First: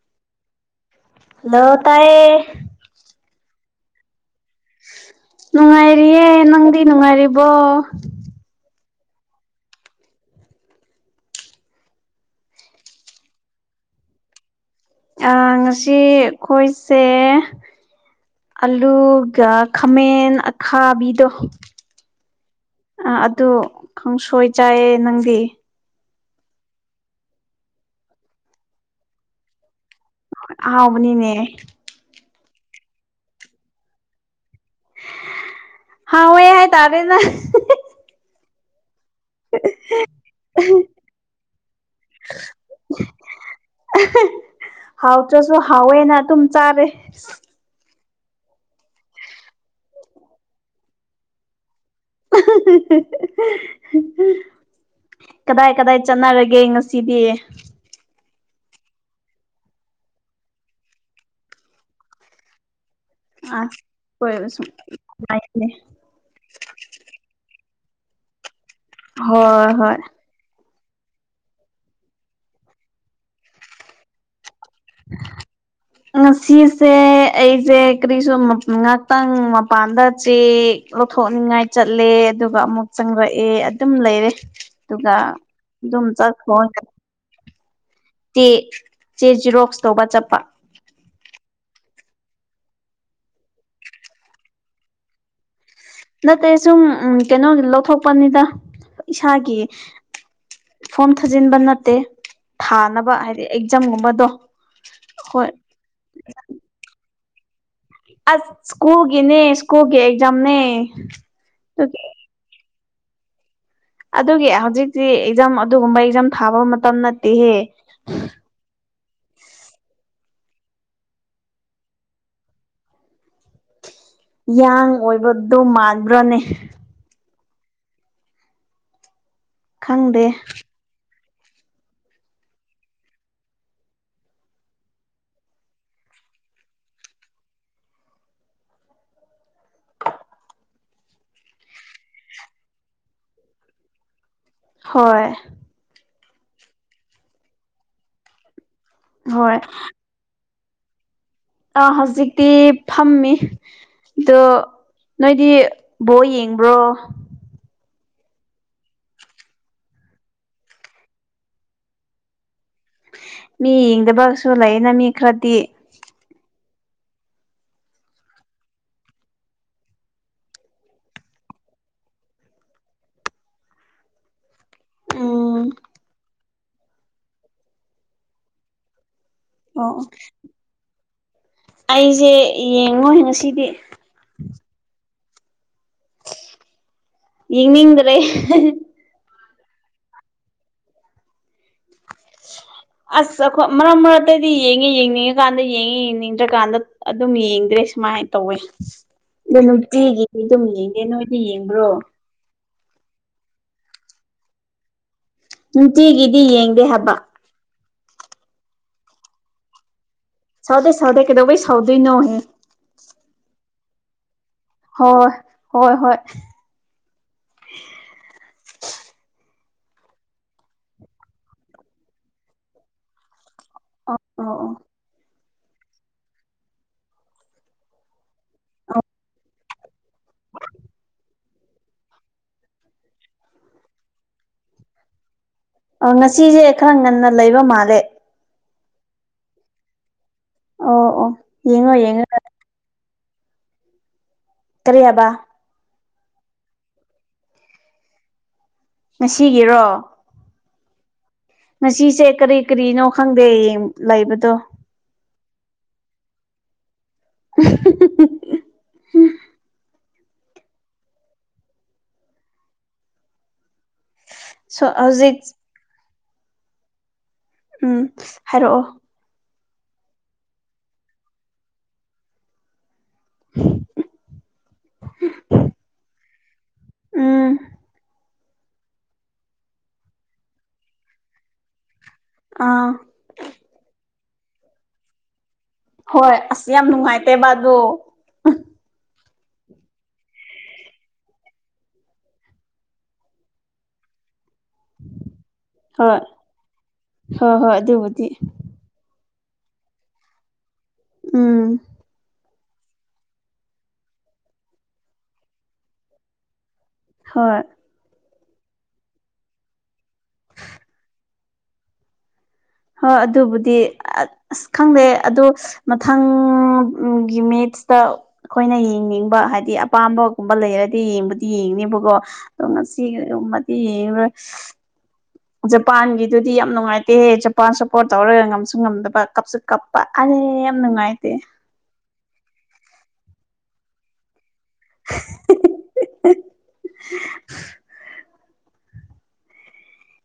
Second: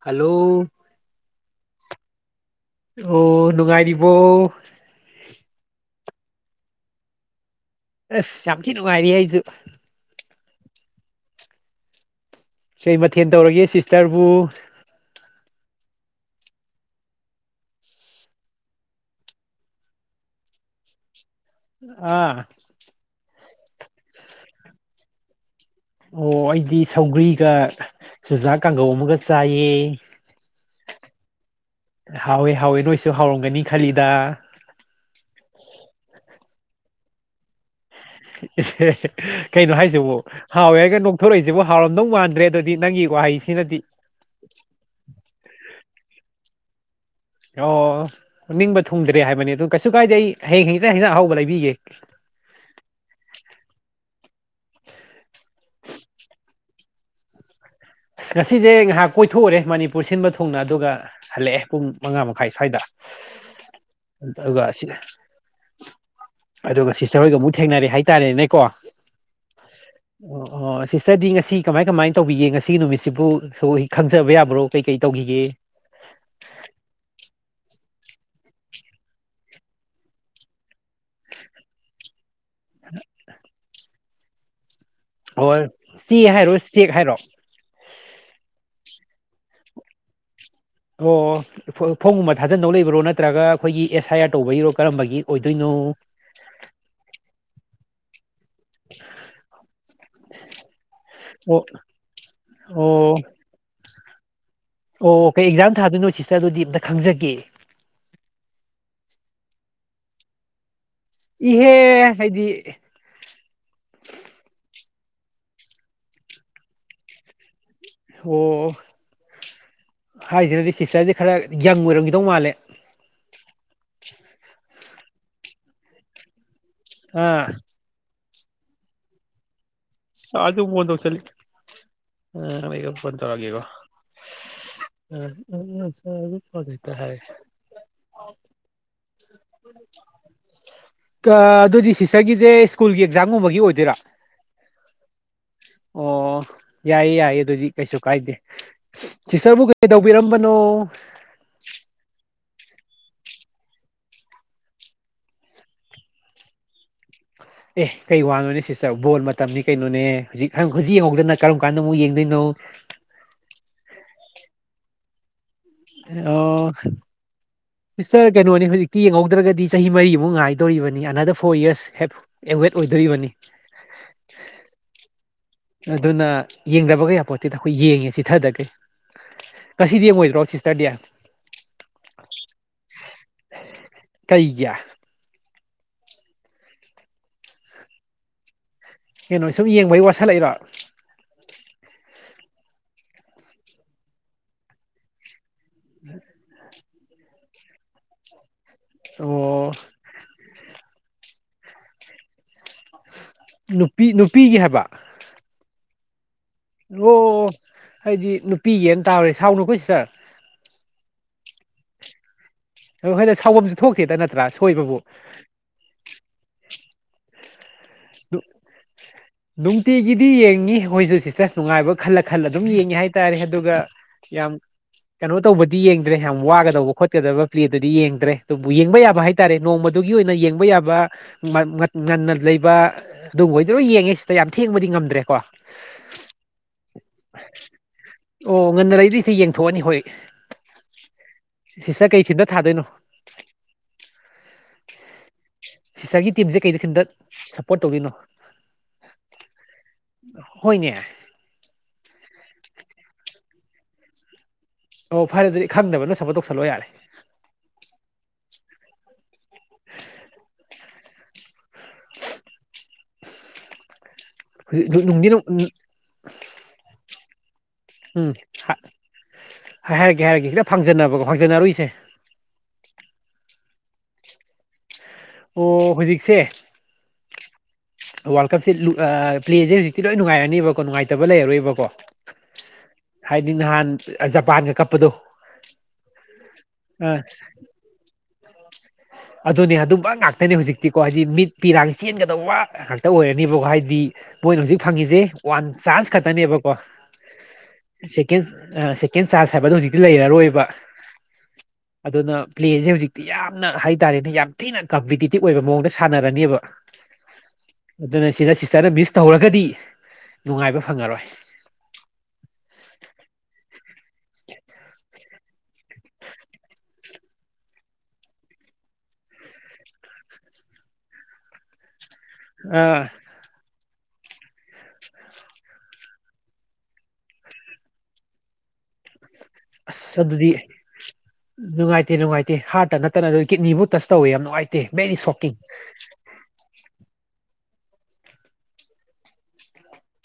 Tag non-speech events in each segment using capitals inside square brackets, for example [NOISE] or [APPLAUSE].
Hello hello ꯇꯥꯏꯌꯦ ꯑꯣ ꯅꯨꯡꯉꯥꯏꯔꯤꯕꯣ ꯅꯨꯡꯉꯥꯏꯔꯤꯌꯦ ꯅꯪꯗꯤ ꯅꯨꯡꯉꯥꯏꯔꯤꯕꯣ ꯑꯁ ꯌꯥꯝ ꯊꯤ ꯅꯨꯡꯉꯥꯏꯔꯤꯌꯦ ꯑꯩꯁꯨ ꯀꯩ ꯃꯊꯦꯟ ꯇꯧꯔꯒꯦ ꯁꯤꯁꯇꯔꯕꯨ ꯑꯤ ꯉꯁꯤ ꯑꯩꯈꯣꯏꯁꯦ ꯑꯂꯨꯒ ꯈꯥꯃꯦꯟ ꯑꯈꯥꯕꯤꯗꯣ ꯑꯥ ꯑꯥ ꯑꯗꯨ ꯈꯪꯁꯣꯏ ꯆꯥꯏꯌꯦ ꯅꯪꯗꯤ ꯑꯣ ꯑꯩꯗꯤ ꯁꯧꯒ꯭ꯔꯤꯒ ꯆꯨꯖꯥꯛ ꯀꯥꯡꯒꯧ ꯑꯃꯒ ꯆꯥꯏꯌꯦ ꯑꯍꯥꯎꯕꯅꯤꯅꯦ ꯍꯥꯎꯋꯦ ꯍꯥꯎꯋꯦ ꯅꯣꯏꯁꯨ ꯍꯥꯎꯔꯝꯒꯅꯤ ꯈꯜꯂꯤꯗ ꯍꯥꯎꯋꯦ ꯍꯥꯏ ꯇꯥꯔꯦꯅ [INAUDIBLE] ꯀꯩꯅꯣ ꯍꯥꯏꯁꯤꯕꯨ ꯍꯥꯎꯋꯦꯒ ꯅꯣꯛꯊꯣꯔꯛꯏꯁꯤꯕꯨ ꯍꯥꯎꯔꯝꯗꯧ ꯃꯥꯟꯗ꯭ꯔꯦ ꯑꯗꯨꯗꯤ ꯅꯪꯒꯤ ꯋꯥꯍꯩꯁꯤꯅꯗꯤ ꯍꯥꯎꯇ꯭ꯔꯁꯨ ꯍꯥꯎꯋꯦꯅ ꯑꯗꯨꯝ ꯆꯥꯔꯦ ꯑꯣ ꯅꯤꯡꯕ ꯊꯨꯡꯗ꯭ꯔꯦ ꯍꯥꯏꯕꯅꯤ ꯑꯗꯨ ꯀꯩꯁꯨ ꯀꯥꯏꯗꯦ ꯑꯩ ꯍꯌꯦꯡ ꯍꯪꯁꯠ ꯑꯍꯧꯕ ꯂꯩꯕꯤꯒꯦ [INAUDIBLE] ꯀꯗꯥꯏ ꯀꯗꯥꯏ ꯆꯠꯅꯔꯒꯦ ꯉꯁꯤꯗꯤ ꯑꯁ ꯉꯁꯤꯁꯦ ꯉꯥꯏꯍꯥꯛ ꯀꯣꯏꯊꯣꯛꯎꯔꯦ ꯃꯅꯤꯄꯨꯔ ꯁꯤꯟꯕ ꯊꯨꯡꯅ ꯑꯗꯨꯒ ꯍꯜꯂꯛꯑꯦ ꯄꯨꯡ ꯃꯉꯥ ꯃꯈꯥꯏ ꯁ꯭ꯋꯥꯏꯗ ꯑꯗꯨꯒ ꯁꯤ [UNINTELLIGIBLE] ꯑꯗꯨꯒ ꯁꯤꯁꯇꯔ ꯍꯣꯏꯒ ꯑꯃꯨꯛ ꯊꯦꯡꯅꯔꯦ ꯍꯥꯏꯇꯥꯔꯦꯅꯦ ꯀꯣ ꯍꯣꯏ ꯍꯣꯏ ꯑꯣ ꯑꯣ ꯁꯤꯁꯇꯔꯗꯤ ꯉꯁꯤ ꯀꯃꯥꯏ ꯀꯃꯥꯏꯅ ꯇꯧꯕꯤꯒꯦ ꯉꯁꯤꯒꯤ ꯅꯨꯃꯤꯠꯁꯤꯕꯨ ꯈꯪꯖꯕ ꯌꯥꯕ꯭ꯔꯣ ꯀꯩꯀꯩ ꯇꯧꯈꯤꯒꯦ ꯉꯥꯁꯤꯁꯦ ꯑꯩꯁꯦ ꯀꯔꯤꯁꯨ ꯉꯍꯥꯛꯇꯪ ꯃꯄꯥꯟꯗ ꯆꯦꯛ ꯂꯧꯊꯣꯛꯅꯤꯡꯉꯥꯏ ꯆꯠꯂꯦ ꯑꯗꯨꯒ ꯑꯃꯨꯛ ꯆꯪꯔꯛꯑꯦ ꯑꯗꯨꯝ ꯂꯩꯔꯦ ꯑꯗꯨꯒ ꯑꯣꯔ ꯑꯗꯨꯝ ꯆꯦ ꯆꯥꯛ ꯍꯥꯏꯔꯣ ꯆꯦꯛ ꯍꯥꯏꯔꯣ ꯇꯦ ꯆꯦ ꯖꯤꯔꯣꯛꯁ ꯇꯧꯕ ꯆꯠꯄ ꯑꯣ ꯐꯣꯝꯒꯨꯝꯕ ꯊꯥꯖꯟꯗꯧ ꯂꯩꯕ꯭ꯔꯣ ꯅꯠꯇ꯭ꯔꯒ ꯑꯩꯈꯣꯏꯒꯤ ꯑꯦꯁ ꯑꯥꯏ ꯑꯥꯔ ꯇꯧꯕꯒꯤꯔꯣ ꯀꯔꯝꯕꯒꯤ ꯑꯣꯏꯗꯣꯏꯅꯣ ꯅꯠꯇꯦ ꯁꯨꯝ ꯀꯩꯅꯣ ꯂꯧꯊꯣꯛꯄꯅꯤꯗ ꯏꯁꯥꯒꯤ ꯐꯣꯝ ꯊꯥꯖꯤꯟꯕ ꯑꯣ ꯅꯠꯇꯦ ꯑꯣ ꯊꯥꯅꯕ ꯍꯥꯏꯗꯤ ꯑꯦꯛꯖꯥꯝꯒꯨꯝꯕꯗꯣ ꯑꯣ ꯀꯩ ꯍꯣꯏ ꯑꯦꯛꯖꯥꯝ ꯊꯥꯣꯏꯅꯣ ꯁꯤꯁꯇꯔ ꯑꯗꯨꯗꯤ ꯑꯝꯇ ꯈꯪꯖꯒꯦ ꯑꯁ ꯁ꯭ꯀꯨꯜꯒꯤꯅꯦ ꯁ꯭ꯀꯨꯜꯒꯤ ꯑꯦꯛꯖꯥꯝꯅꯦ ꯏꯍꯦ ꯑꯗꯨꯒꯤ ꯍꯥꯏꯗꯤ ꯑꯗꯨꯒꯤ ꯍꯧꯖꯤꯛꯇꯤ ꯑꯦꯛꯖꯥꯝ ꯑꯗꯨꯒꯨꯝꯕ ꯑꯦꯛꯖꯥꯝ ꯊꯥꯕ ꯃꯇꯝ ꯅꯠꯇꯦꯍꯦ ꯑꯣ ꯍꯥꯏꯁꯤꯖꯤꯅꯗꯤ ꯁꯤꯁꯇꯔꯁꯦ ꯈꯔ ꯌꯪ ꯑꯣꯏꯔꯝꯈꯤꯗꯧ ꯃꯥꯜꯂꯦ ꯌꯥꯡ ꯑꯣꯏꯕꯗꯣ ꯃꯥꯟꯕ꯭ꯔꯅꯦ ꯑꯥ ꯈꯪꯗꯦ ꯂꯥꯔꯖꯨ ꯑꯃꯨꯛ ꯐꯣꯟ ꯇꯧꯁꯤꯜꯂꯛꯑꯦ ꯐꯣꯟ ꯇꯧꯔꯛꯑꯒꯦꯀꯣ [UNINTELLIGIBLE] ꯑꯗꯨꯗꯤ ꯁꯤꯁꯇꯔꯒꯤꯁꯦ ꯁ꯭ꯀꯨꯜꯒꯤ ꯑꯦꯛꯖꯥꯝꯒꯨꯝꯕꯒꯤ ꯑꯣꯏꯗꯣꯏꯔꯥ ꯍꯣꯏ ꯑꯣ ꯌꯥꯏꯌꯦ ꯌꯥꯏꯌꯦ ꯑꯗꯨꯗꯤ ꯀꯩꯁꯨ ꯀꯥꯏꯗꯦ ꯍꯣꯏ ꯁꯤꯤꯁꯔꯕꯨ ꯀꯩꯗ ꯇꯧꯕꯤꯔꯝꯕꯅꯣ ꯑꯥ ꯍꯧꯖꯤꯛꯇꯤ ꯐꯝꯃꯤ ꯑꯗꯣ ꯅꯣꯏꯗꯤ ꯕꯣ ꯌꯦꯡꯕ꯭ꯔꯣ ꯑꯦ ꯀꯩ ꯋꯥꯅꯣꯅꯦ ꯁꯤꯁꯇꯔ ꯕꯣꯜ ꯃꯇꯝꯅꯤ ꯀꯩꯅꯣꯅꯦ ꯍꯨꯖꯤꯛ ꯍꯨꯖꯤꯛ ꯌꯦꯡꯍꯧꯗꯅ ꯀꯔꯝ ꯀꯥꯟꯗ ꯑꯃꯨꯛ ꯌꯦꯡꯗꯣꯏꯅꯣ ꯃꯤ ꯌꯦꯡꯗꯕꯁꯨ ꯂꯩꯌꯦꯅ ꯃꯤ ꯈꯔꯗꯤ ꯑꯣ ꯁꯤꯁꯇꯔ ꯀꯩꯅꯣꯅꯤ ꯍꯧꯖꯤꯛꯇꯤ ꯌꯦꯡꯉꯧꯗ꯭ꯔꯒꯗꯤ ꯆꯍꯤ ꯃꯔꯤꯃꯨꯛ ꯉꯥꯏꯗꯣꯔꯤꯕꯅꯤ ꯑꯅꯗꯔ ꯐꯣꯔ ꯌꯔꯁ ꯍꯦꯞ ꯑꯦꯋꯦꯠ ꯑꯣꯏꯗꯣꯔꯤꯕꯅꯤ ꯎꯝ ꯑꯗꯨꯅ ꯌꯦꯡꯗꯕ ꯌꯥꯄꯣꯠꯇꯦꯗ ꯈꯣꯏ ꯌꯦꯡꯉꯦ ꯆꯤꯊꯗꯒꯩ ꯉꯁꯤꯗꯤ ꯌꯦꯡꯉꯣꯏꯗ꯭ꯔꯣ ꯁꯤꯁꯇꯔꯗꯤ ꯑꯩꯖꯦ ꯌꯦꯡꯉꯣꯏ ꯉꯁꯤꯗꯤ ꯀꯩꯒꯤ ꯌꯦꯅꯤꯡꯗ꯭ꯔꯦ ꯀꯩꯅꯣ ꯁꯨꯝ ꯌꯦꯡꯕꯩ ꯋꯥꯁꯜꯂꯛꯏꯔꯣ ꯑꯁ ꯑꯈꯣ ꯃꯔꯛ ꯃꯔꯛꯇꯗꯤ ꯌꯦꯡꯉꯤ ꯌꯦꯡꯅꯤꯡꯉꯀꯥꯟꯗ ꯌꯦꯡꯉꯤ ꯌꯦꯡꯅꯤꯡ ꯗ꯭ꯔꯀꯥꯟꯗ ꯑꯗꯨꯝ ꯌꯦꯡꯗ꯭ꯔꯦ ꯁꯨꯃꯥꯏ ꯇꯧꯋꯦ ꯗꯣ ꯑꯣ ꯅꯨꯡꯇꯤꯒꯤ ꯃꯤ ꯗꯨꯝ ꯌꯦꯡꯗꯦ ꯅꯣꯏꯗꯤ ꯌꯦꯡꯕ꯭ꯔꯣ ꯅꯨꯄꯤ ꯅꯨꯄꯤꯒꯤ ꯍꯥꯏꯕ ꯅꯨꯇꯤꯒꯤꯗꯤ ꯌꯦꯡ ꯑꯣ ꯑꯩꯗꯤ ꯅꯨꯄꯤꯒꯤ ꯇꯥꯎꯔꯦ ꯁꯥꯎꯅꯨꯀꯣ ꯁꯤꯁꯇꯔ ꯁꯥꯎꯗꯦ ꯁꯥꯎꯗꯦ ꯀꯩꯗꯧꯕꯩ ꯁꯥꯎꯗꯣꯏ ꯅꯍꯦ ꯑ ꯍꯣꯏꯅꯦ ꯁꯥꯎꯕꯝꯁꯨ ꯊꯣꯛꯇꯦꯗ ꯅꯠꯇ꯭ꯔꯥ ꯁꯣꯏꯕꯕꯨ ꯍꯣꯏ ꯍꯣꯏ ꯍꯣꯏ [INAUDIBLE] ꯅꯨꯡꯇꯤꯒꯤꯗꯤ ꯌꯦꯡꯉꯤ ꯑꯈꯣꯏꯖꯨ ꯁꯤꯁꯇ ꯅꯨꯡꯉꯥꯏꯕ ꯈꯜꯂ ꯈꯜꯂ ꯑꯗꯨꯝ ꯌꯦꯡꯉꯤ ꯍꯥꯏꯇꯥꯔꯦ ꯑꯗꯨꯒ ꯑꯣ ꯌꯥꯝ ꯑꯣ ꯀꯅꯣ ꯇꯧꯕꯗꯤ ꯌꯦꯡꯗ꯭ꯔꯦ ꯌꯥꯝ ꯋꯥꯒꯗꯧꯕ ꯈꯣꯠꯀꯗꯕ ꯄ꯭ꯂꯦꯗꯨꯗꯤ ꯌꯦꯡꯗ꯭ꯔꯦ ꯑꯗꯨꯕꯨ ꯌꯦꯡꯕ ꯌꯥꯕ ꯍꯥꯏꯇꯥꯔꯦ ꯅꯣꯡꯃꯗꯨꯒꯤ ꯑꯣꯏꯅ ꯌꯦꯡꯕ ꯌꯥꯕ ꯉꯟꯅ ꯂꯩꯕ ꯑꯗꯨꯕꯨ ꯑꯣꯏꯗꯤ ꯂꯣꯏ ꯌꯦꯡꯉꯤ ꯁꯤꯁꯗ ꯌꯥꯝ ꯊꯦꯡꯕꯗꯤ ꯉꯝꯗ꯭ꯔꯦꯀꯣ ꯑ ꯉꯁꯤꯖꯦ ꯈꯔ ꯉꯟꯅ ꯂꯩꯕ ꯃꯥꯜꯂꯦ ꯑꯣ ꯉꯟꯅ ꯂꯩꯗꯤ ꯇ ꯌꯦꯡꯊꯣꯛꯑꯅꯤ ꯍꯣꯏ ꯑꯣ ꯑꯣ ꯌꯦꯡꯉꯣ ꯁꯤꯁꯇ ꯌꯦꯡꯉꯣ ꯀꯩ ꯊꯤꯟꯗ ꯊꯥꯗꯣꯏꯅꯣ ꯀꯔꯤ ꯍꯥꯕ ꯁꯤꯁꯇꯒꯤ ꯇꯤꯝꯖꯦ ꯀꯩꯗ ꯊꯤꯟꯗ ꯄꯣꯠ ꯇꯧꯒꯤꯅꯣ ꯉꯁꯤꯒꯤꯔꯣ ꯍꯣꯏꯅꯦ ꯉꯁꯤꯁꯦ ꯀꯔꯤ ꯀꯔꯤꯅꯣ ꯈꯪꯗꯦ ꯌꯦꯡ ꯂꯩꯕꯗꯣ ꯑꯣ ꯐꯔꯦ ꯗꯨꯗꯤ ꯈꯪꯗꯕꯅ ꯁꯕꯣꯠ ꯇꯧꯁꯜꯂꯣ ꯌꯥꯔꯦ [UNINTELLIGIBLE] [INAUDIBLE] ꯁꯣ ꯍꯨꯖꯤꯛ ꯅꯨꯡꯗꯤ ꯍꯧꯖꯤꯛ ꯅꯨꯡ ꯎꯝ ꯍꯥꯏ ꯍꯥꯏꯔꯒꯦ ꯍꯥꯏꯔꯒꯦ ꯈꯤꯇ ꯐꯥꯡꯖꯟꯅꯕꯀꯣ ꯐꯥꯡꯖꯟꯅꯔꯣꯏꯁꯦ [INAUDIBLE] ꯑꯣ ꯍꯨꯖꯤꯛꯁꯦ ꯎꯝ ꯋꯥꯔꯜ ꯀꯞꯁꯦ ꯂꯨ ꯑꯥ ꯄ꯭ꯂꯦꯖꯦ ꯍꯧꯖꯤꯛꯇꯤ ꯂꯣꯏ ꯅꯨꯡꯉꯥꯏꯔꯅꯤꯕꯀꯣ ꯅꯨꯡꯉꯥꯏꯇꯕ ꯂꯩꯔꯔꯣꯏꯕꯀꯣ ꯑꯥ ꯍꯥꯏꯗꯤ ꯅꯍꯥꯟ ꯖꯄꯥꯟꯒ ꯀꯞꯄꯗꯣ ꯍꯣꯏ ꯑꯁ ꯌꯥꯝ ꯑ ꯅꯨꯡꯉꯥꯏꯇꯦ ꯕꯥꯗꯣ꯫ [INAUDIBLE] ꯑꯗꯨꯅꯦ ꯑꯗꯨꯝꯕ ꯉꯥꯛꯇꯅꯦ ꯍꯧꯖꯤꯛꯇꯤꯀꯣ ꯍꯥꯏꯗꯤ ꯃꯤꯠ ꯄꯤꯔꯥꯡ ꯆꯦꯟꯒꯗꯧꯕ ꯉꯥꯛꯇ ꯑꯣꯏꯔꯅꯤꯕꯀꯣ ꯍꯥꯏꯗꯤ ꯃꯣꯏꯅ ꯍꯧꯖꯤꯛ ꯐꯪꯉꯤꯁꯦ ꯋꯥꯟ ꯆꯥꯟꯁ ꯍꯣꯏ ꯈꯛꯇꯅꯦꯕꯀꯣ ꯍꯣꯏ ꯍꯣꯏ ꯑꯗꯨꯕꯨꯗꯤ ꯁꯦꯀꯦꯟ ꯑꯥ ꯁꯦꯀꯦꯟ ꯆꯥꯔꯖ ꯍꯥꯏꯕꯗꯣ ꯍꯧꯖꯤꯛꯇꯤ ꯂꯩꯔꯔꯣꯏꯕ ꯎꯝ ꯑꯗꯨꯅ ꯄ꯭ꯂꯦꯟꯁꯦ ꯍꯧꯖꯤꯛꯇꯤ ꯌꯥꯝ ꯅ ꯍꯥꯏ ꯇꯔꯦꯅꯦ ꯌꯥꯝ ꯊꯤꯅ ꯀꯝꯄꯤꯇꯤꯇꯤꯚ ꯑꯣꯏꯕ ꯃꯑꯣꯡꯗ ꯁꯥꯟꯅꯔꯅꯤꯕ꯫ ꯍꯣꯏ ꯑꯗꯨꯅ ꯁꯤꯗ ꯁꯤꯁꯇꯔꯗ ꯃꯤꯁ ꯇꯧꯍꯧꯔꯒꯗꯤ ꯅꯨꯡꯉꯥꯏꯕ ꯐꯪꯉꯔꯣꯏ꯫ ꯍꯣꯏ ꯑꯗꯨꯕꯨꯗꯤ ꯑꯁ ꯈꯪꯗꯦ ꯑꯗꯪ ꯃꯊꯪ ꯒꯤ ꯃꯦꯠꯁꯇ, ꯑꯈꯣꯏꯅ ꯌꯦꯡꯅꯤꯡꯕ ꯍꯥꯏꯗꯤ ꯑꯄꯥꯝꯕꯒꯨꯝꯕ ꯂꯩꯔꯗꯤ ꯌꯦꯡꯕꯨꯗꯤ ꯌꯦꯡꯅꯦꯕꯀꯣ꯫ ꯑꯗꯣ ꯉꯁꯤ ꯑꯥ ꯒꯨꯝꯕꯗꯤ ꯌꯦꯡꯉꯔꯣꯏ꯫ [INAUDIBLE] ꯖꯄꯥꯟꯒꯤꯗꯨꯗꯤ ꯌꯥꯝ ꯅꯨꯡꯉꯥꯏꯇꯦꯍꯦ ꯖꯄꯥꯟ ꯁꯞꯄꯣꯔꯠ ꯇꯧꯔꯒ ꯉꯝꯁꯨ ꯉꯝꯗꯕ꯫ ꯀꯞꯁꯨ ꯀꯞꯄ ꯑꯁ ꯑꯔꯦ ꯑꯗꯨꯗꯤ ꯌꯥꯝ ꯅꯨꯡꯉꯥꯏꯇꯦ꯫ ꯅꯨꯡꯉꯥꯏꯇꯦ ꯅꯨꯡꯉꯥꯏꯇꯦ ꯍꯥꯔꯠꯇ ꯅꯠꯇꯅ ꯑꯗꯨ ꯀꯤꯠꯅꯤꯕꯨ ꯇꯁ ꯇꯧꯋꯦ ꯌꯥꯝ ꯅꯨꯡꯉꯥꯏꯇꯦ ꯕꯦꯔꯤ ꯁꯣꯛꯀꯤꯡ꯫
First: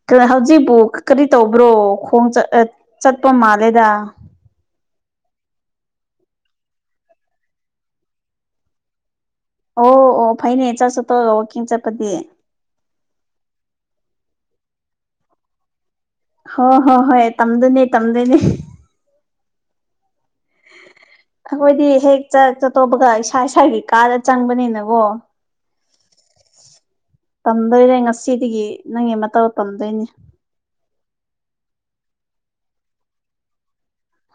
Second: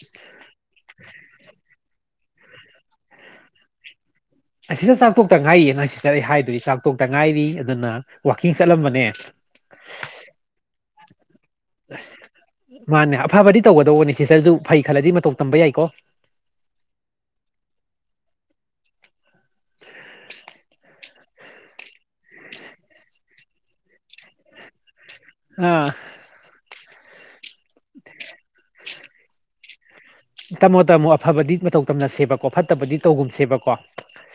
ꯗꯨꯅꯦ ꯍꯧꯖꯤꯛꯄꯨ ꯀꯔꯤ ꯇꯧꯕ꯭ꯔꯣ ꯈꯣꯡ ꯆꯠꯄ ꯃꯥꯜꯂꯦꯗ? ꯑꯁꯤꯗ ꯆꯥꯛꯊꯣꯛꯇ ꯉꯥꯏꯔꯤꯌꯦ [UNINTELLIGIBLE] ꯍꯥꯏꯗꯨꯗꯤ ꯆꯥꯛꯇꯣꯛꯇ ꯉꯥꯏꯔꯤ ꯑꯗꯨꯅ ꯋꯥꯛꯀꯤꯡ ꯆꯠꯂꯝꯕꯅꯦ꯫ ꯑꯣ ꯑꯣ ꯐꯩꯅꯦ ꯆꯛꯁꯨ ꯇꯣꯛꯑꯒ ꯋꯥꯛꯀꯤꯡ ꯆꯠꯄꯗꯤ꯫ ꯃꯥꯅꯦ ꯑꯐꯕꯗꯤ ꯇꯧꯒꯗꯧꯕꯅꯦ ꯁꯤꯁꯇꯔꯗꯨ ꯐꯩ ꯈꯜꯂꯗꯤ ꯃꯇꯧ ꯇꯝꯕ ꯌꯥꯏꯀꯣ꯫ ꯍꯣ ꯍꯣ ꯍꯣꯏ ꯇꯝꯗꯣꯏꯅꯦ ꯇꯝꯗꯣꯏꯅꯦ꯫ [INAUDIBLE] ꯑꯈꯣꯏꯗꯤ ꯍꯦꯛ ꯆꯥꯛ ꯆ ꯇꯣꯄꯒ ꯏꯁꯥ ꯏꯁꯥꯒꯤ ꯀꯥꯗ ꯆꯪꯕꯅꯤꯅꯀꯣ꯫ ꯑꯥ ꯇꯝꯗꯣꯏꯔꯦ ꯉꯁꯤꯗꯒꯤ ꯅꯪꯒꯤ ꯃꯇꯧ ꯇꯝꯗꯣꯏꯅꯤ꯫ ꯇꯥꯝꯃꯣ ꯇꯥꯝꯃꯣ ꯑꯐꯕꯗꯤ ꯃꯇꯧ ꯇꯝꯅ ꯁꯦꯕꯀꯣ ꯐꯠꯇꯕꯗꯤ ꯇꯧꯒꯨꯝ ꯁꯦꯕꯀꯣ꯫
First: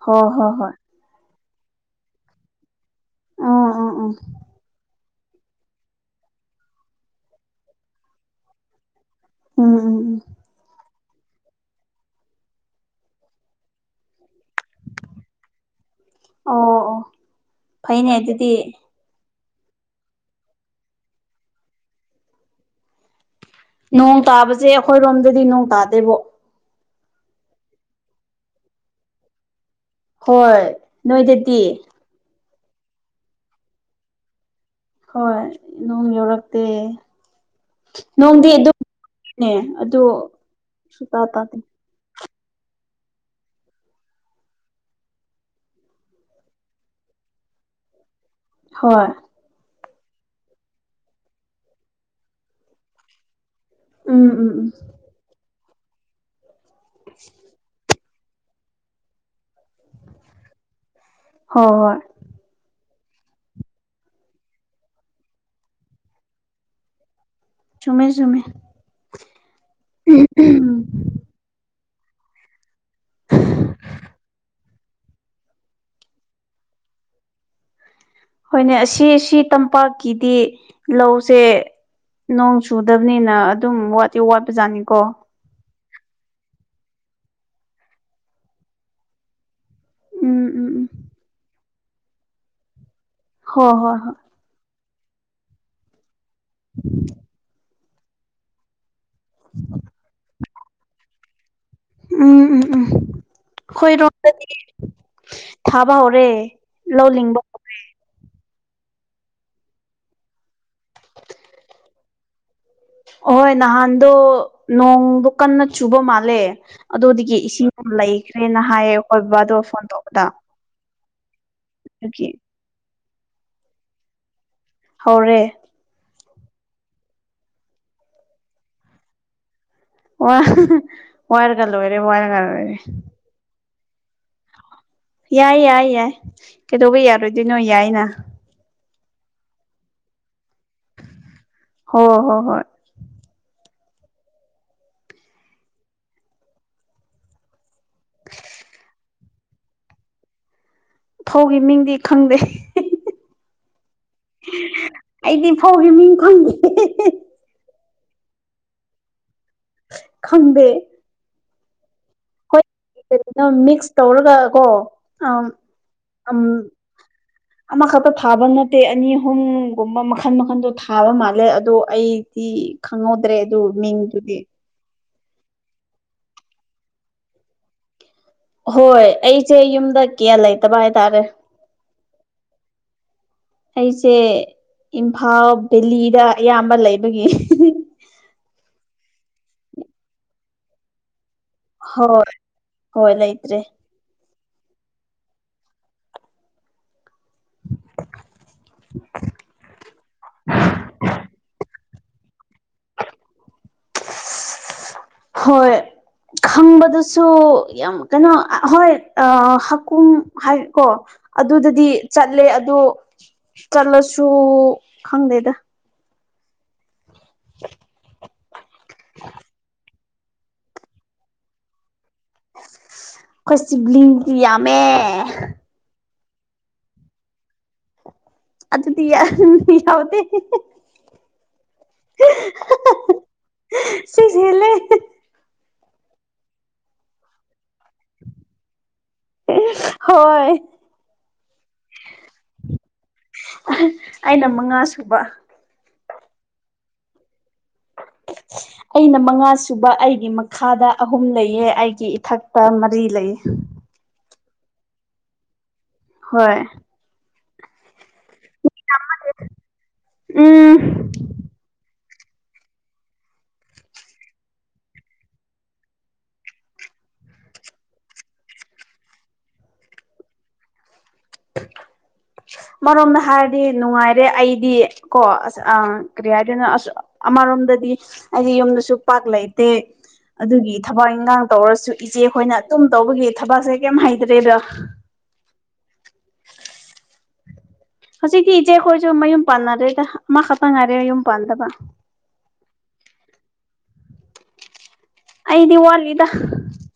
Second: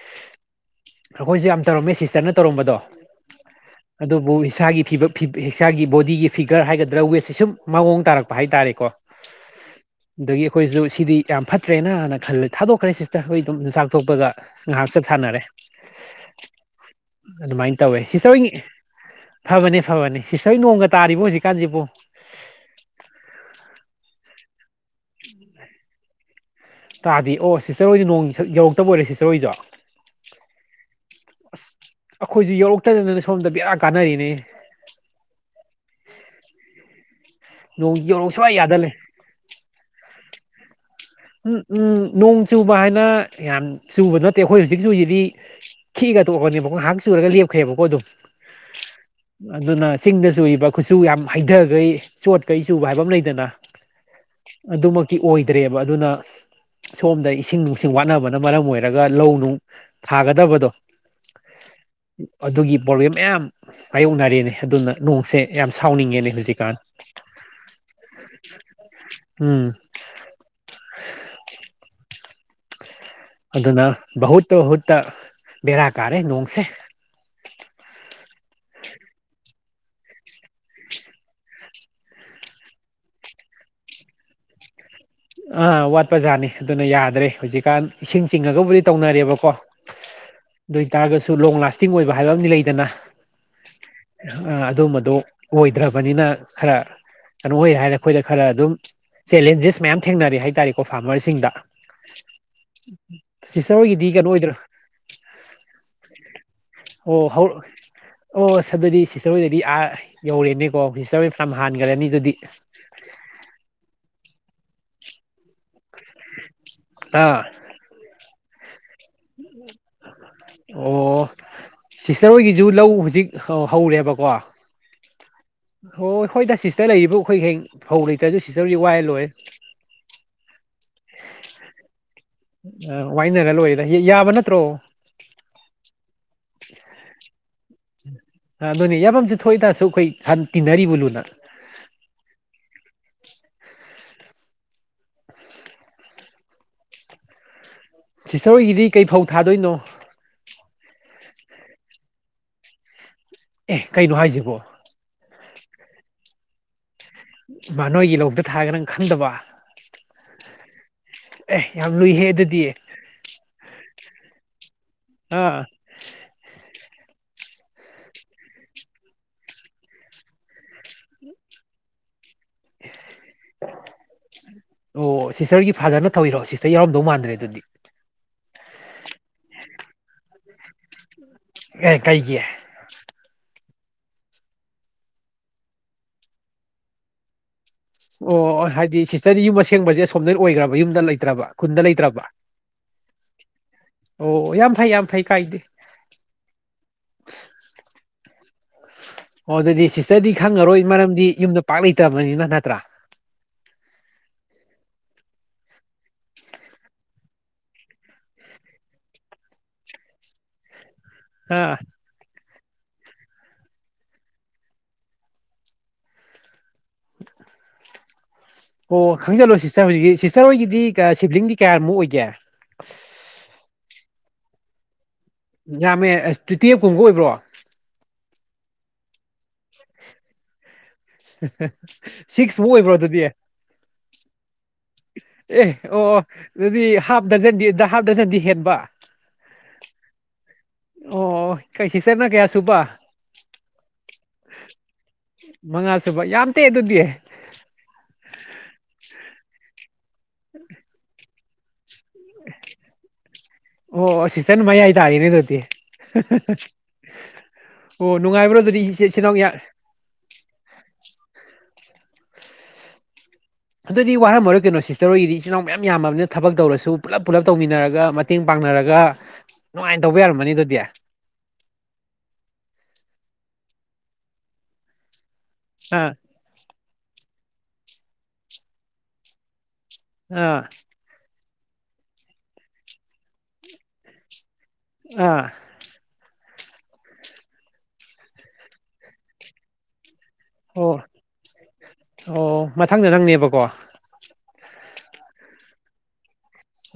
ꯍꯣ ꯍꯣ ꯍꯣꯏ ꯑꯈꯣꯏꯁꯨ ꯌꯥꯝ ꯇꯧꯔꯝꯃꯦ ꯁꯤꯁꯇꯔꯅ ꯇꯧꯔꯝꯕꯗꯣ ꯎꯝ ꯎꯝ ꯎꯝ ꯑꯗꯨꯕꯨ ꯏꯁꯥꯒꯤ ꯐꯤꯕꯝ ꯏꯁꯥꯒꯤ ꯕꯣꯗꯤꯒꯤ ꯐꯤꯒꯔ ꯍꯥꯏꯒꯗ꯭ꯔꯥ ꯋꯦꯠꯁꯦ ꯁꯨꯝ ꯃꯑꯣꯡ ꯇꯥꯔꯛꯄ ꯍꯥꯏꯇꯥꯥꯔꯦꯀꯣ꯫ ꯎꯝ ꯎꯝ ꯎꯝ ꯎꯝ ꯈꯣꯏꯁꯨ ꯁꯤꯗꯤ ꯌꯥꯝ ꯐꯠꯇ꯭ꯔꯦꯅꯅ ꯈꯜꯂꯦ ꯊꯥꯗꯣꯛꯈ꯭ꯔꯦ ꯁꯤꯁꯇꯔ ꯍꯣꯏ ꯗꯨꯝ ꯆꯥꯛ ꯇꯣꯛꯄꯒ ꯉꯥꯏꯍꯥꯛ ꯆꯠ ꯁꯥꯟꯅꯔꯦ ꯑꯣ ꯑꯣ ꯑꯗꯨꯃꯥꯏꯅ ꯇꯧꯋꯦ ꯐꯩꯅꯦ ꯍꯤꯇꯔ ꯍꯣꯏꯒꯤ ꯑꯗꯨꯗꯤ ꯐꯕꯅꯦ ꯐꯕꯅꯦ, ꯁꯤꯁꯇꯔ ꯍꯣꯏ ꯅꯣꯡꯒ ꯇꯥꯔꯤꯕꯣ ꯍꯧꯖꯤꯛꯀꯥꯟꯁꯤꯕꯨ? ꯅꯣꯡ ꯇꯥꯕꯁꯦ ꯑꯩꯈꯣꯏꯔꯣꯝꯗꯗꯤ ꯅꯣꯡ ꯇꯥꯗꯦꯕꯣ꯫ ꯇꯥꯗꯤ ꯑꯣ ꯁꯤꯁꯇꯔ ꯍꯣꯏꯗꯤ ꯅꯣꯡ ꯌꯧꯔꯛꯇꯕ ꯑꯣꯏꯔꯦ ꯁꯤꯁꯇꯔ ꯍꯣꯏꯁꯨ꯫ ꯍꯣꯏ, ꯅꯣꯏꯗꯗꯤ? ꯑꯈꯣꯏꯁꯨ ꯌꯧꯔꯛꯇꯗꯅ ꯁꯣꯝꯗ ꯕꯦꯔꯥ ꯀꯥꯟꯅꯔꯤꯅꯦ꯫ ꯍꯣꯏ ꯅꯣꯡ ꯌꯧꯔꯛꯇꯦ꯫ ꯅꯣꯡ ꯌꯧꯔꯣ ꯁꯨꯡꯌꯥ ꯌꯥꯗ ꯂꯩꯔꯦ꯫ ꯅꯦ ꯑꯗꯣ ꯎꯝ ꯎꯝ ꯅꯣꯡ ꯆꯨꯕ ꯍꯥꯏꯅ ꯌꯥꯝ ꯆꯨꯕ ꯅꯠꯇꯦ ꯈꯣꯏ ꯍꯧꯖꯤꯛ ꯆꯨꯔꯤꯁꯤꯗꯤ, ꯈꯤꯛꯑꯒ ꯇꯣꯛꯄꯅꯦꯕꯀꯣ ꯉꯍꯥꯛ ꯆꯨꯔꯒ ꯂꯦꯞꯈ꯭ꯔꯦꯕꯀꯣ ꯑꯗꯨꯝ꯫ ꯍꯣꯏ ꯑꯗꯨꯅ ꯆꯤꯡꯗ ꯆꯨꯔꯤꯕ ꯈꯨꯠꯁꯨ ꯌꯥꯝ ꯍꯩꯊꯈꯩ ꯆꯣꯠꯈꯩ ꯆꯨꯕ ꯍꯥꯏꯕ ꯑꯃ ꯂꯩꯗꯅ꯫ ꯎꯝ ꯎꯝ ꯎꯝ꯫ ꯀꯤ ꯑꯣꯏꯗ꯭ꯔꯦꯕ ꯑꯗꯨꯅ ꯁꯣꯝꯗ ꯏꯁꯤꯡ ꯅꯨꯡꯁꯤꯡ ꯋꯥꯠꯅꯕ ꯑꯗꯨꯅ ꯃꯔꯝ ꯑꯣꯏꯔꯒ ꯂꯧ ꯅꯨꯡ ꯊꯥꯒꯗꯕꯗꯣ꯫ ꯍꯣꯏ ꯍꯣꯏ꯫ ꯑꯗꯨꯒꯤ ꯄ꯭ꯔꯣꯕ꯭ꯂꯦꯝ ꯃꯌꯥꯝ꯫ ꯃꯥꯌꯣꯛꯅꯔꯤꯦꯅꯦ ꯑꯗꯨꯅ ꯅꯣꯡꯁꯦ ꯌꯥꯝ ꯁꯥꯎꯅꯤꯡꯉꯦꯅꯦ ꯍꯧꯖꯤꯛꯀꯥꯟ꯫ ꯆꯨꯝꯃꯦ ꯆꯨꯝꯃꯦ꯫ ꯎꯝ ꯎꯝ [UNINTELLIGIBLE] ꯑꯗꯨꯅ ꯨꯕꯍꯨꯠꯇ ꯍꯨꯠꯇ ꯕꯦꯔꯥ ꯀꯥꯔꯦ ꯅꯣꯡꯁꯦ꯫ ꯍꯣꯏꯅꯦ ꯑꯁꯤ ꯁꯤ ꯇꯝꯄꯥꯛꯀꯤꯗꯤ ꯂꯧꯁꯦ꯫ ꯅꯣꯡ ꯆꯨꯗꯕꯅꯤꯅ ꯑꯗꯨꯝ ꯋꯥꯗꯤ ꯋꯥꯠꯄꯖꯥꯠꯅꯤꯀꯣ꯫ ꯑꯥ ꯋꯥꯠꯄ ꯖꯥꯠꯅꯤ ꯑꯗꯨꯅ ꯌꯥꯗ꯭ꯔꯦ ꯍꯧꯖꯤꯛꯀꯥꯟ ꯏꯁꯤꯡ ꯆꯤꯡꯉꯒꯕꯨꯗꯤ ꯇꯧꯅꯔꯦꯕꯀꯣ꯫ ꯎꯝ ꯎꯝ ꯎꯝ ꯑꯗꯣꯏ ꯇꯥꯔꯒꯁꯨ ꯂꯣꯡ ꯂꯥꯁꯇꯤꯡ ꯑꯣꯏꯕ ꯍꯥꯏꯕ ꯑꯃꯥꯗꯤ ꯂꯩꯗꯅ꯫ ꯍꯣꯏ ꯍꯣꯏ ꯍꯣꯏ꯫ ꯑ ꯑꯗꯨꯝꯕꯗꯨꯣ ꯑꯣꯏꯗ꯭ꯔꯕꯅꯤꯅ ꯈꯔ ꯀꯩꯅꯣ ꯑꯣꯏ ꯍꯥꯏꯔ ꯑꯩꯈꯣꯏꯗ ꯈꯔ ꯑꯗꯨꯝ ꯆꯦꯂꯦꯟꯖꯦꯁ ꯃꯌꯥꯝ ꯊꯦꯡꯅꯔꯦ ꯍꯥꯏꯇꯥꯔꯦꯀꯣ ꯐꯥꯔꯃꯔꯁꯤꯡꯗ꯫ ꯎꯝ ꯎꯝ ꯎꯝ ꯁꯤꯁꯇꯔ ꯍꯣꯏꯒꯤꯗꯤ ꯀꯩꯅꯣ ꯈꯣꯏꯔꯣꯝꯗꯗꯤ꯫ ꯑꯣꯏꯗ꯭ꯔꯣ ꯊꯥꯕ ꯍꯧꯔꯦ ꯂꯧ ꯑꯣ ꯂꯤꯡꯕ ꯍꯧ ꯍꯧꯔꯦ꯫ ꯑꯣ ꯑꯁ ꯑꯗꯨꯗꯤ ꯁꯤꯁꯇꯔ ꯍꯣꯏꯗꯗꯤ ꯑꯥ ꯌꯧꯔꯦꯅꯦꯀꯣ ꯁꯤꯁꯇꯔ ꯍꯣꯏ ꯐꯥꯅꯝ ꯍꯥꯟꯈ꯭ꯔꯅꯤ ꯑꯗꯨꯗꯤ꯫ ꯑꯍꯣꯏ ꯅꯍꯥꯟꯗꯣ ꯅꯣꯡꯗꯣ ꯀꯟꯅ ꯆꯨꯕ ꯃꯥꯜꯂꯦ ꯑꯗꯨꯗꯒꯤ ꯑꯥ ꯏꯁꯤꯡ꯫ ꯂꯩꯈ꯭ꯔꯦꯅ ꯍꯥꯏꯌꯦ ꯑꯩꯈꯣꯏ ꯕꯕꯥꯗꯣ ꯐꯣꯟ ꯇꯧꯕꯗ꯫ ꯑꯣ ꯑꯗꯨꯒꯤ ꯁꯤꯁꯇꯔ ꯍꯣꯏꯒꯤꯖ ꯂꯧ ꯍꯧꯖꯤꯛ ꯍꯧꯔꯦꯕꯀꯣ꯫ ꯍꯧꯔꯦ꯫ ꯑꯣ ꯑꯩꯈꯣꯏꯗ ꯁꯤꯁꯇꯔ ꯂꯩꯔꯤꯕ ꯑꯩꯈꯣꯏ ꯍꯌꯦꯡ ꯐꯧ ꯂꯩꯇ꯭ꯔꯁꯨ ꯁꯤꯁꯇꯔꯗꯤ ꯋꯥꯏꯍꯜꯂꯣꯏꯑꯦ꯫ ꯋꯥ ꯋꯥꯏꯔꯒ ꯂꯣꯏꯔꯦ ꯋꯥꯏꯔꯒ ꯂꯣꯏꯔꯦ꯫ ꯋꯥꯏꯅꯔ ꯂꯣꯏꯔꯦꯗ ꯌꯥꯕ ꯅꯠꯇ꯭ꯔꯣ꯫ ꯌꯥꯏ ꯌꯥꯏ ꯌꯥꯏ ꯀꯩꯗꯧꯕ ꯌꯥꯔꯣꯏꯗꯣꯏꯅꯣ ꯌꯥꯏꯅ꯫ ꯑꯗꯨꯅꯦ ꯌꯥꯝꯐꯝꯁꯨ ꯊꯣꯛꯏ ꯑꯁꯨꯛ ꯀꯨꯏ ꯈꯟ ꯇꯤꯟꯅꯔꯤꯕꯨ ꯂꯨꯅ꯫ ꯍꯣ ꯍꯣ ꯍꯣꯏ꯫ ꯁꯤꯁꯇꯔ ꯍꯣꯏꯒꯤꯗꯤ ꯀꯩ ꯐꯧ ꯊꯥꯗꯣꯏꯅꯣ꯫ ꯐꯧꯒꯤ ꯃꯤꯡꯗꯤ ꯈꯪꯗꯦ꯫ ꯑꯦ ꯀꯩꯅꯣ ꯍꯥꯏꯁꯤꯕꯣ ꯑꯩꯗꯤ ꯐꯧꯒꯤ ꯃꯤꯡ ꯈꯪꯡꯗꯦ꯫ ꯃꯥ ꯅꯣꯏꯒꯤ ꯂꯧꯗ ꯊꯥꯒ ꯅꯪ ꯈꯪꯗꯕ꯫ ꯈꯪꯡꯗꯦ꯫ ꯑꯦ ꯌꯥꯝ ꯂꯨꯏꯍꯦ ꯑꯗꯨꯗꯤ꯫ ꯑꯗꯨꯝ ꯃꯤꯛꯁ ꯇꯧꯔꯒ ꯀꯣ ꯑ ꯑꯥ ꯎꯝ꯫ [INAUDIBLE] ꯑꯃꯈꯛꯇ ꯊꯥꯕ ꯅꯠꯇꯦ ꯑꯅꯤ ꯑꯍꯨꯝꯒꯨꯝꯕ ꯃꯈꯜ ꯃꯈꯟꯗꯣ ꯊꯥꯕ ꯃꯥꯜꯂꯦ ꯑꯗꯣ ꯑꯩ꯫ ꯗꯤ ꯈꯪꯍꯧꯗ꯭ꯔꯦ ꯑꯗꯨ ꯃꯤꯡꯗꯨꯗꯤ꯫ ꯑꯣ ꯁꯤꯁꯇꯔꯒꯤ ꯐꯥꯗꯔꯅ ꯇꯧꯔꯤꯔꯣ ꯁꯤꯁꯇꯔ ꯌꯥꯎꯔꯝꯗꯧ ꯃꯥꯟꯗ꯭ꯔꯦ ꯑꯗꯨꯗꯤ꯫ ꯍꯣꯏ ꯑꯩꯁꯦ ꯌꯨꯝꯗ ꯀꯌꯥ ꯂꯩꯇꯕ ꯍꯥꯏꯇꯥꯔꯦ꯫ ꯑꯦ ꯀꯩꯒꯤ꯫ ꯑꯩꯁꯦ ꯏꯝꯐꯥꯜ ꯕꯦꯂꯤꯗ ꯑꯌꯥꯝꯕ ꯂꯩꯕꯒꯤ꯫ ꯑꯣ ꯑꯣ ꯍꯥꯏꯗꯤ ꯁꯤꯁꯇꯔꯗꯤ ꯌꯨꯝ ꯑꯁꯦꯡꯕꯁꯦ ꯑꯁꯣꯝꯗ ꯑꯣꯏꯈ꯭ꯔꯕ ꯌꯨꯝꯗ ꯂꯩꯇ꯭ꯔꯕ꯫ ꯈꯨꯨꯟꯗ ꯂꯩꯇ꯭ꯔꯕ ꯍꯣꯏ ꯍꯣꯏ ꯂꯩꯇ꯭ꯔꯦ ꯑꯣ ꯌꯥꯝ ꯐꯩ ꯌꯥꯝ ꯐꯩ ꯀꯥꯏꯗꯦ꯫ [INAUDIBLE] ꯑꯣ ꯑꯗꯨꯗꯤ ꯁꯤꯁꯇꯔꯗꯤ ꯈꯪꯉꯔꯣꯏ ꯃꯔꯝꯗꯤ ꯌꯨꯝꯗ ꯄꯥꯛ ꯂꯩꯇꯕꯅꯤꯅ ꯅꯠꯇ꯭ꯔꯥ ꯍꯣꯏ ꯈꯪꯕꯗꯨꯁꯨ ꯌꯥꯝ ꯀꯩꯅꯣ ꯍꯣꯏ ꯑꯥ ꯍꯥꯀꯨꯝ ꯍꯥꯏ ꯀꯣ ꯑꯥ ꯑꯗꯨꯗꯗꯤ ꯆꯠꯂꯦ ꯑꯗꯨ ꯆꯠꯂꯁꯨ ꯈꯪꯗꯦꯗ ꯑꯣ ꯈꯪꯖꯜꯂꯣ ꯁꯤꯁꯇꯔ ꯍꯧꯖꯤꯛꯀꯤ ꯁꯤꯁꯇꯔ ꯍꯣꯏꯒꯤꯗꯤ ꯀꯥ ꯁꯤꯕ꯭ꯂꯤꯡꯗꯤ ꯀꯌꯥꯃꯨꯛ ꯑꯣꯏꯒꯦ ꯑꯩꯈꯣꯏ ꯁꯤꯕ꯭ꯂꯤꯡꯗꯤ ꯌꯥꯝꯃꯦ ꯌꯥꯝꯃꯦ ꯑꯁ ꯇꯨ ꯇꯨꯋꯦꯞ ꯀꯨꯝꯕꯒ ꯑꯣꯏꯕ꯭ꯔꯣ ꯑꯗꯨꯗꯤ [UNINTELLIGIBLE] ꯌꯧꯗꯦ ꯑꯍ ꯍ ꯁꯤꯛꯁ ꯃꯨꯛ ꯑꯣꯏꯕ꯭ꯔꯣ ꯑꯗꯨꯗꯤ ꯁꯤꯛꯁ ꯍꯦꯜꯂꯦ ꯑꯦ ꯑꯣ ꯑꯣ ꯑꯗꯨꯗꯤ ꯍꯥꯞ ꯗꯔꯖꯟꯗꯤ ꯗ ꯍꯥꯞ ꯗꯔꯖꯟꯗꯤ ꯍꯦꯟꯕ ꯍꯣꯏ ꯑꯣ ꯀꯩ ꯁꯤꯁꯇꯔꯅ ꯀꯌꯥ ꯁꯨꯕ ꯑꯩꯅ ꯃꯉꯥ ꯁꯨꯕ ꯃꯉꯥꯁꯨꯨꯕ ꯌꯥꯝ ꯇꯦ ꯑꯗꯨꯗꯤ [INAUDIBLE] ꯑꯩꯅ ꯃꯉꯥꯁꯨꯨꯕ ꯑꯩꯒꯤ ꯃꯈꯥꯗ ꯑꯍꯨꯝ ꯂꯩꯑꯦ ꯑꯩꯒꯤ ꯏꯊꯛꯇ ꯃꯔꯤ ꯂꯩꯌꯦ ꯑꯣ ꯁꯤꯁꯇꯔꯅ ꯃꯌꯥꯏ ꯇꯥꯔꯦꯅꯦ ꯑꯗꯨꯗꯤ ꯍ ꯍ ꯍ ꯍꯣꯏ ꯑꯣ ꯅꯨꯡꯉꯥꯏꯕ꯭ꯔꯣ ꯑꯗꯨꯗꯤ ꯏꯆꯦ ꯏꯆꯤꯟ ꯏꯅꯥꯎ ꯌꯥꯝ ꯎꯝ ꯑꯗꯨꯗꯤ ꯋꯥꯔꯝꯃꯔꯣꯏ ꯀꯩꯅꯣ ꯁꯤꯁꯇꯔ ꯍꯣꯏꯒꯤꯗꯤ ꯏꯆꯤꯟ ꯏꯅꯥꯎ ꯃꯌꯥꯝ ꯌꯥꯝꯃꯕꯅꯤꯅ ꯊꯕꯛ ꯇꯧꯔꯁꯨ ꯄꯨꯂꯞ ꯄꯨꯂꯞ ꯇꯧꯃꯤꯟꯅꯔꯒ ꯃꯠ ꯇꯦꯡ ꯄꯥꯡꯅꯔꯒ ꯅꯨꯡꯉꯥꯏꯅ ꯇꯧꯕ ꯌꯥꯔꯝꯃꯅꯤ ꯑꯗꯨꯗꯤ ꯑꯃꯔꯣꯝꯗ ꯍꯥꯏꯔꯗꯤ ꯅꯨꯡꯉꯥꯏꯔꯦ ꯑꯩꯗꯤ ꯀꯣ ꯑꯁ ꯑꯥ ꯀꯔꯤ ꯍꯥꯏꯗꯣꯏꯅꯣ ꯑꯁ ꯑꯃꯔꯣꯝꯗꯗꯤ ꯑꯩꯗꯤ ꯌꯨꯝꯗꯁꯨ ꯄꯥꯛ ꯂꯩꯇꯦ ꯑꯥ ꯑꯗꯨꯒꯤ ꯊ ꯊꯕꯛ ꯏꯟꯈꯥꯡ ꯇꯧꯔꯁꯨ ꯏꯆꯦ ꯈꯣꯏꯅ ꯑꯗꯨꯝ ꯇꯧꯕꯒꯤ ꯊꯕꯛꯁꯦ ꯀꯩꯝ ꯍꯩꯇ꯭ꯔꯦꯗ ꯑꯥ [INAUDIBLE] ꯍꯧꯖꯤꯛꯇꯤ ꯏꯆꯦ ꯈꯣꯏꯁꯨ ꯃꯌꯨꯝ ꯄꯥꯟꯅꯔꯦꯗ ꯑꯃ ꯈꯛꯇ ꯉꯥꯏꯔꯦ ꯑꯣ ꯃꯌꯨꯝ ꯄꯥꯟꯗꯕ ꯑꯣ ꯃꯊꯪꯗ ꯅꯪꯅꯦꯕꯀꯣ ꯑꯩꯗꯤ ꯋꯥꯠꯂꯤꯗ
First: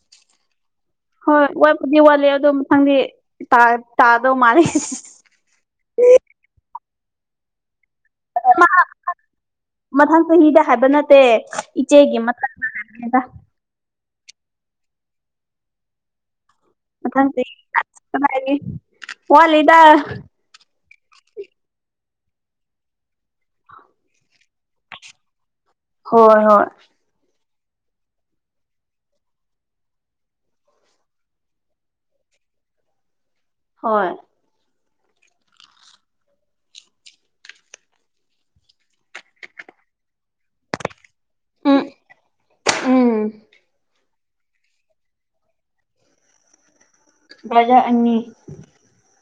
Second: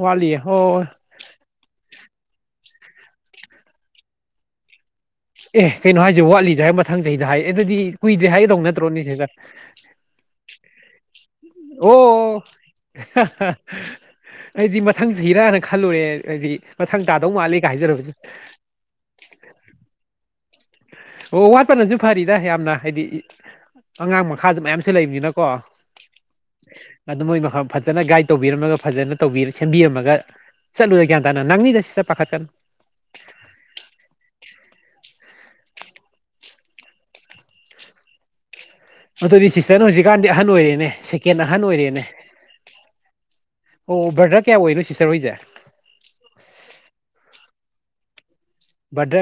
ꯋꯥꯠꯂꯤꯌꯦ ꯍꯣ ꯍꯣ ꯍꯣꯏ ꯍꯣꯏ ꯋꯥꯠꯄꯨꯗꯤ ꯋꯥꯠꯂꯤ ꯑꯗꯣ ꯃꯊꯪꯗꯤ ꯇꯥ ꯇꯥꯗꯧ ꯃꯥꯂꯤ ꯑꯦ ꯀꯩꯅꯣ ꯍꯥꯏꯖꯤ ꯋꯥꯠꯂꯤꯖꯨ ꯍꯥꯏ ꯃꯊꯪ ꯆꯍꯤꯗ ꯍꯥꯏ ꯑꯗꯨꯗꯤ ꯀꯨꯏꯗꯦ ꯍꯥꯏꯒꯗꯧ ꯅꯠꯇ꯭ꯔꯣꯅꯦ ꯁꯤꯁꯇꯔ ꯃꯊꯪ ꯆꯍꯤꯗ ꯍꯥꯏꯕ ꯅꯠꯇꯦ ꯑꯣ ꯑꯣ ꯏꯆꯦꯒꯤ ꯑꯣ ꯃꯊꯪꯅꯦꯗ ꯑꯍ ꯍ ꯑꯩꯗꯤ ꯃꯊꯪ ꯆꯍꯤꯔꯥꯅ ꯈꯜꯂꯨꯔꯦ ꯑꯩꯗꯤ ꯃꯊꯪ ꯇꯥꯗꯧ ꯃꯥꯜꯂꯤ ꯀꯥ ꯍꯥꯏꯖꯜꯂꯛꯄꯗꯨ ꯋꯥꯠꯂꯤꯗ ꯑꯣ ꯋꯥꯠꯄꯅꯖꯨ ꯐꯔꯤꯗ ꯌꯥꯝꯅ ꯍꯥꯏꯗꯤ ꯏ ꯑꯉꯥꯡ ꯃꯈꯥꯁꯨ ꯃꯌꯥꯝꯁꯨ ꯂꯩꯕꯅꯤꯅꯀꯣ ꯍꯣꯏ ꯍꯣꯏ ꯑꯗꯨ ꯃꯣꯏ ꯃꯐꯝ ꯐꯖꯅ ꯒꯥꯏꯗ ꯇꯧꯕꯤꯔꯝꯃꯒ ꯐꯖꯅ ꯇꯧꯕꯤ ꯁꯦꯝꯕꯤꯔꯝꯃꯒ ꯆꯠꯂꯨꯗ ꯒ꯭ꯌꯥꯟ ꯇꯥꯅ ꯅꯪꯅꯤꯗ ꯁꯤꯁꯇꯔ ꯄꯥꯈꯠꯀꯅꯨ ꯍꯣꯏ ꯑꯗꯨꯗꯤ ꯁꯤꯁꯇꯔꯅ ꯍꯧꯖꯤꯛꯀꯥꯟꯗꯤ ꯑꯍꯟ ꯑꯣꯏꯔꯦꯅꯦ ꯁꯦꯛ ꯀꯦꯟ ꯑꯍꯟ ꯎꯝ ꯑꯣꯏꯔꯦꯅꯦ ꯎꯝ ꯑꯣ ꯕ꯭ꯔꯗꯔ ꯀꯌꯥ ꯑꯣꯏꯔꯤꯅꯣ ꯁꯤꯁꯇꯔ ꯍꯣꯏꯁꯦ ꯕ꯭ꯔꯗꯔ ꯑꯅꯤ ꯕꯔꯗꯔ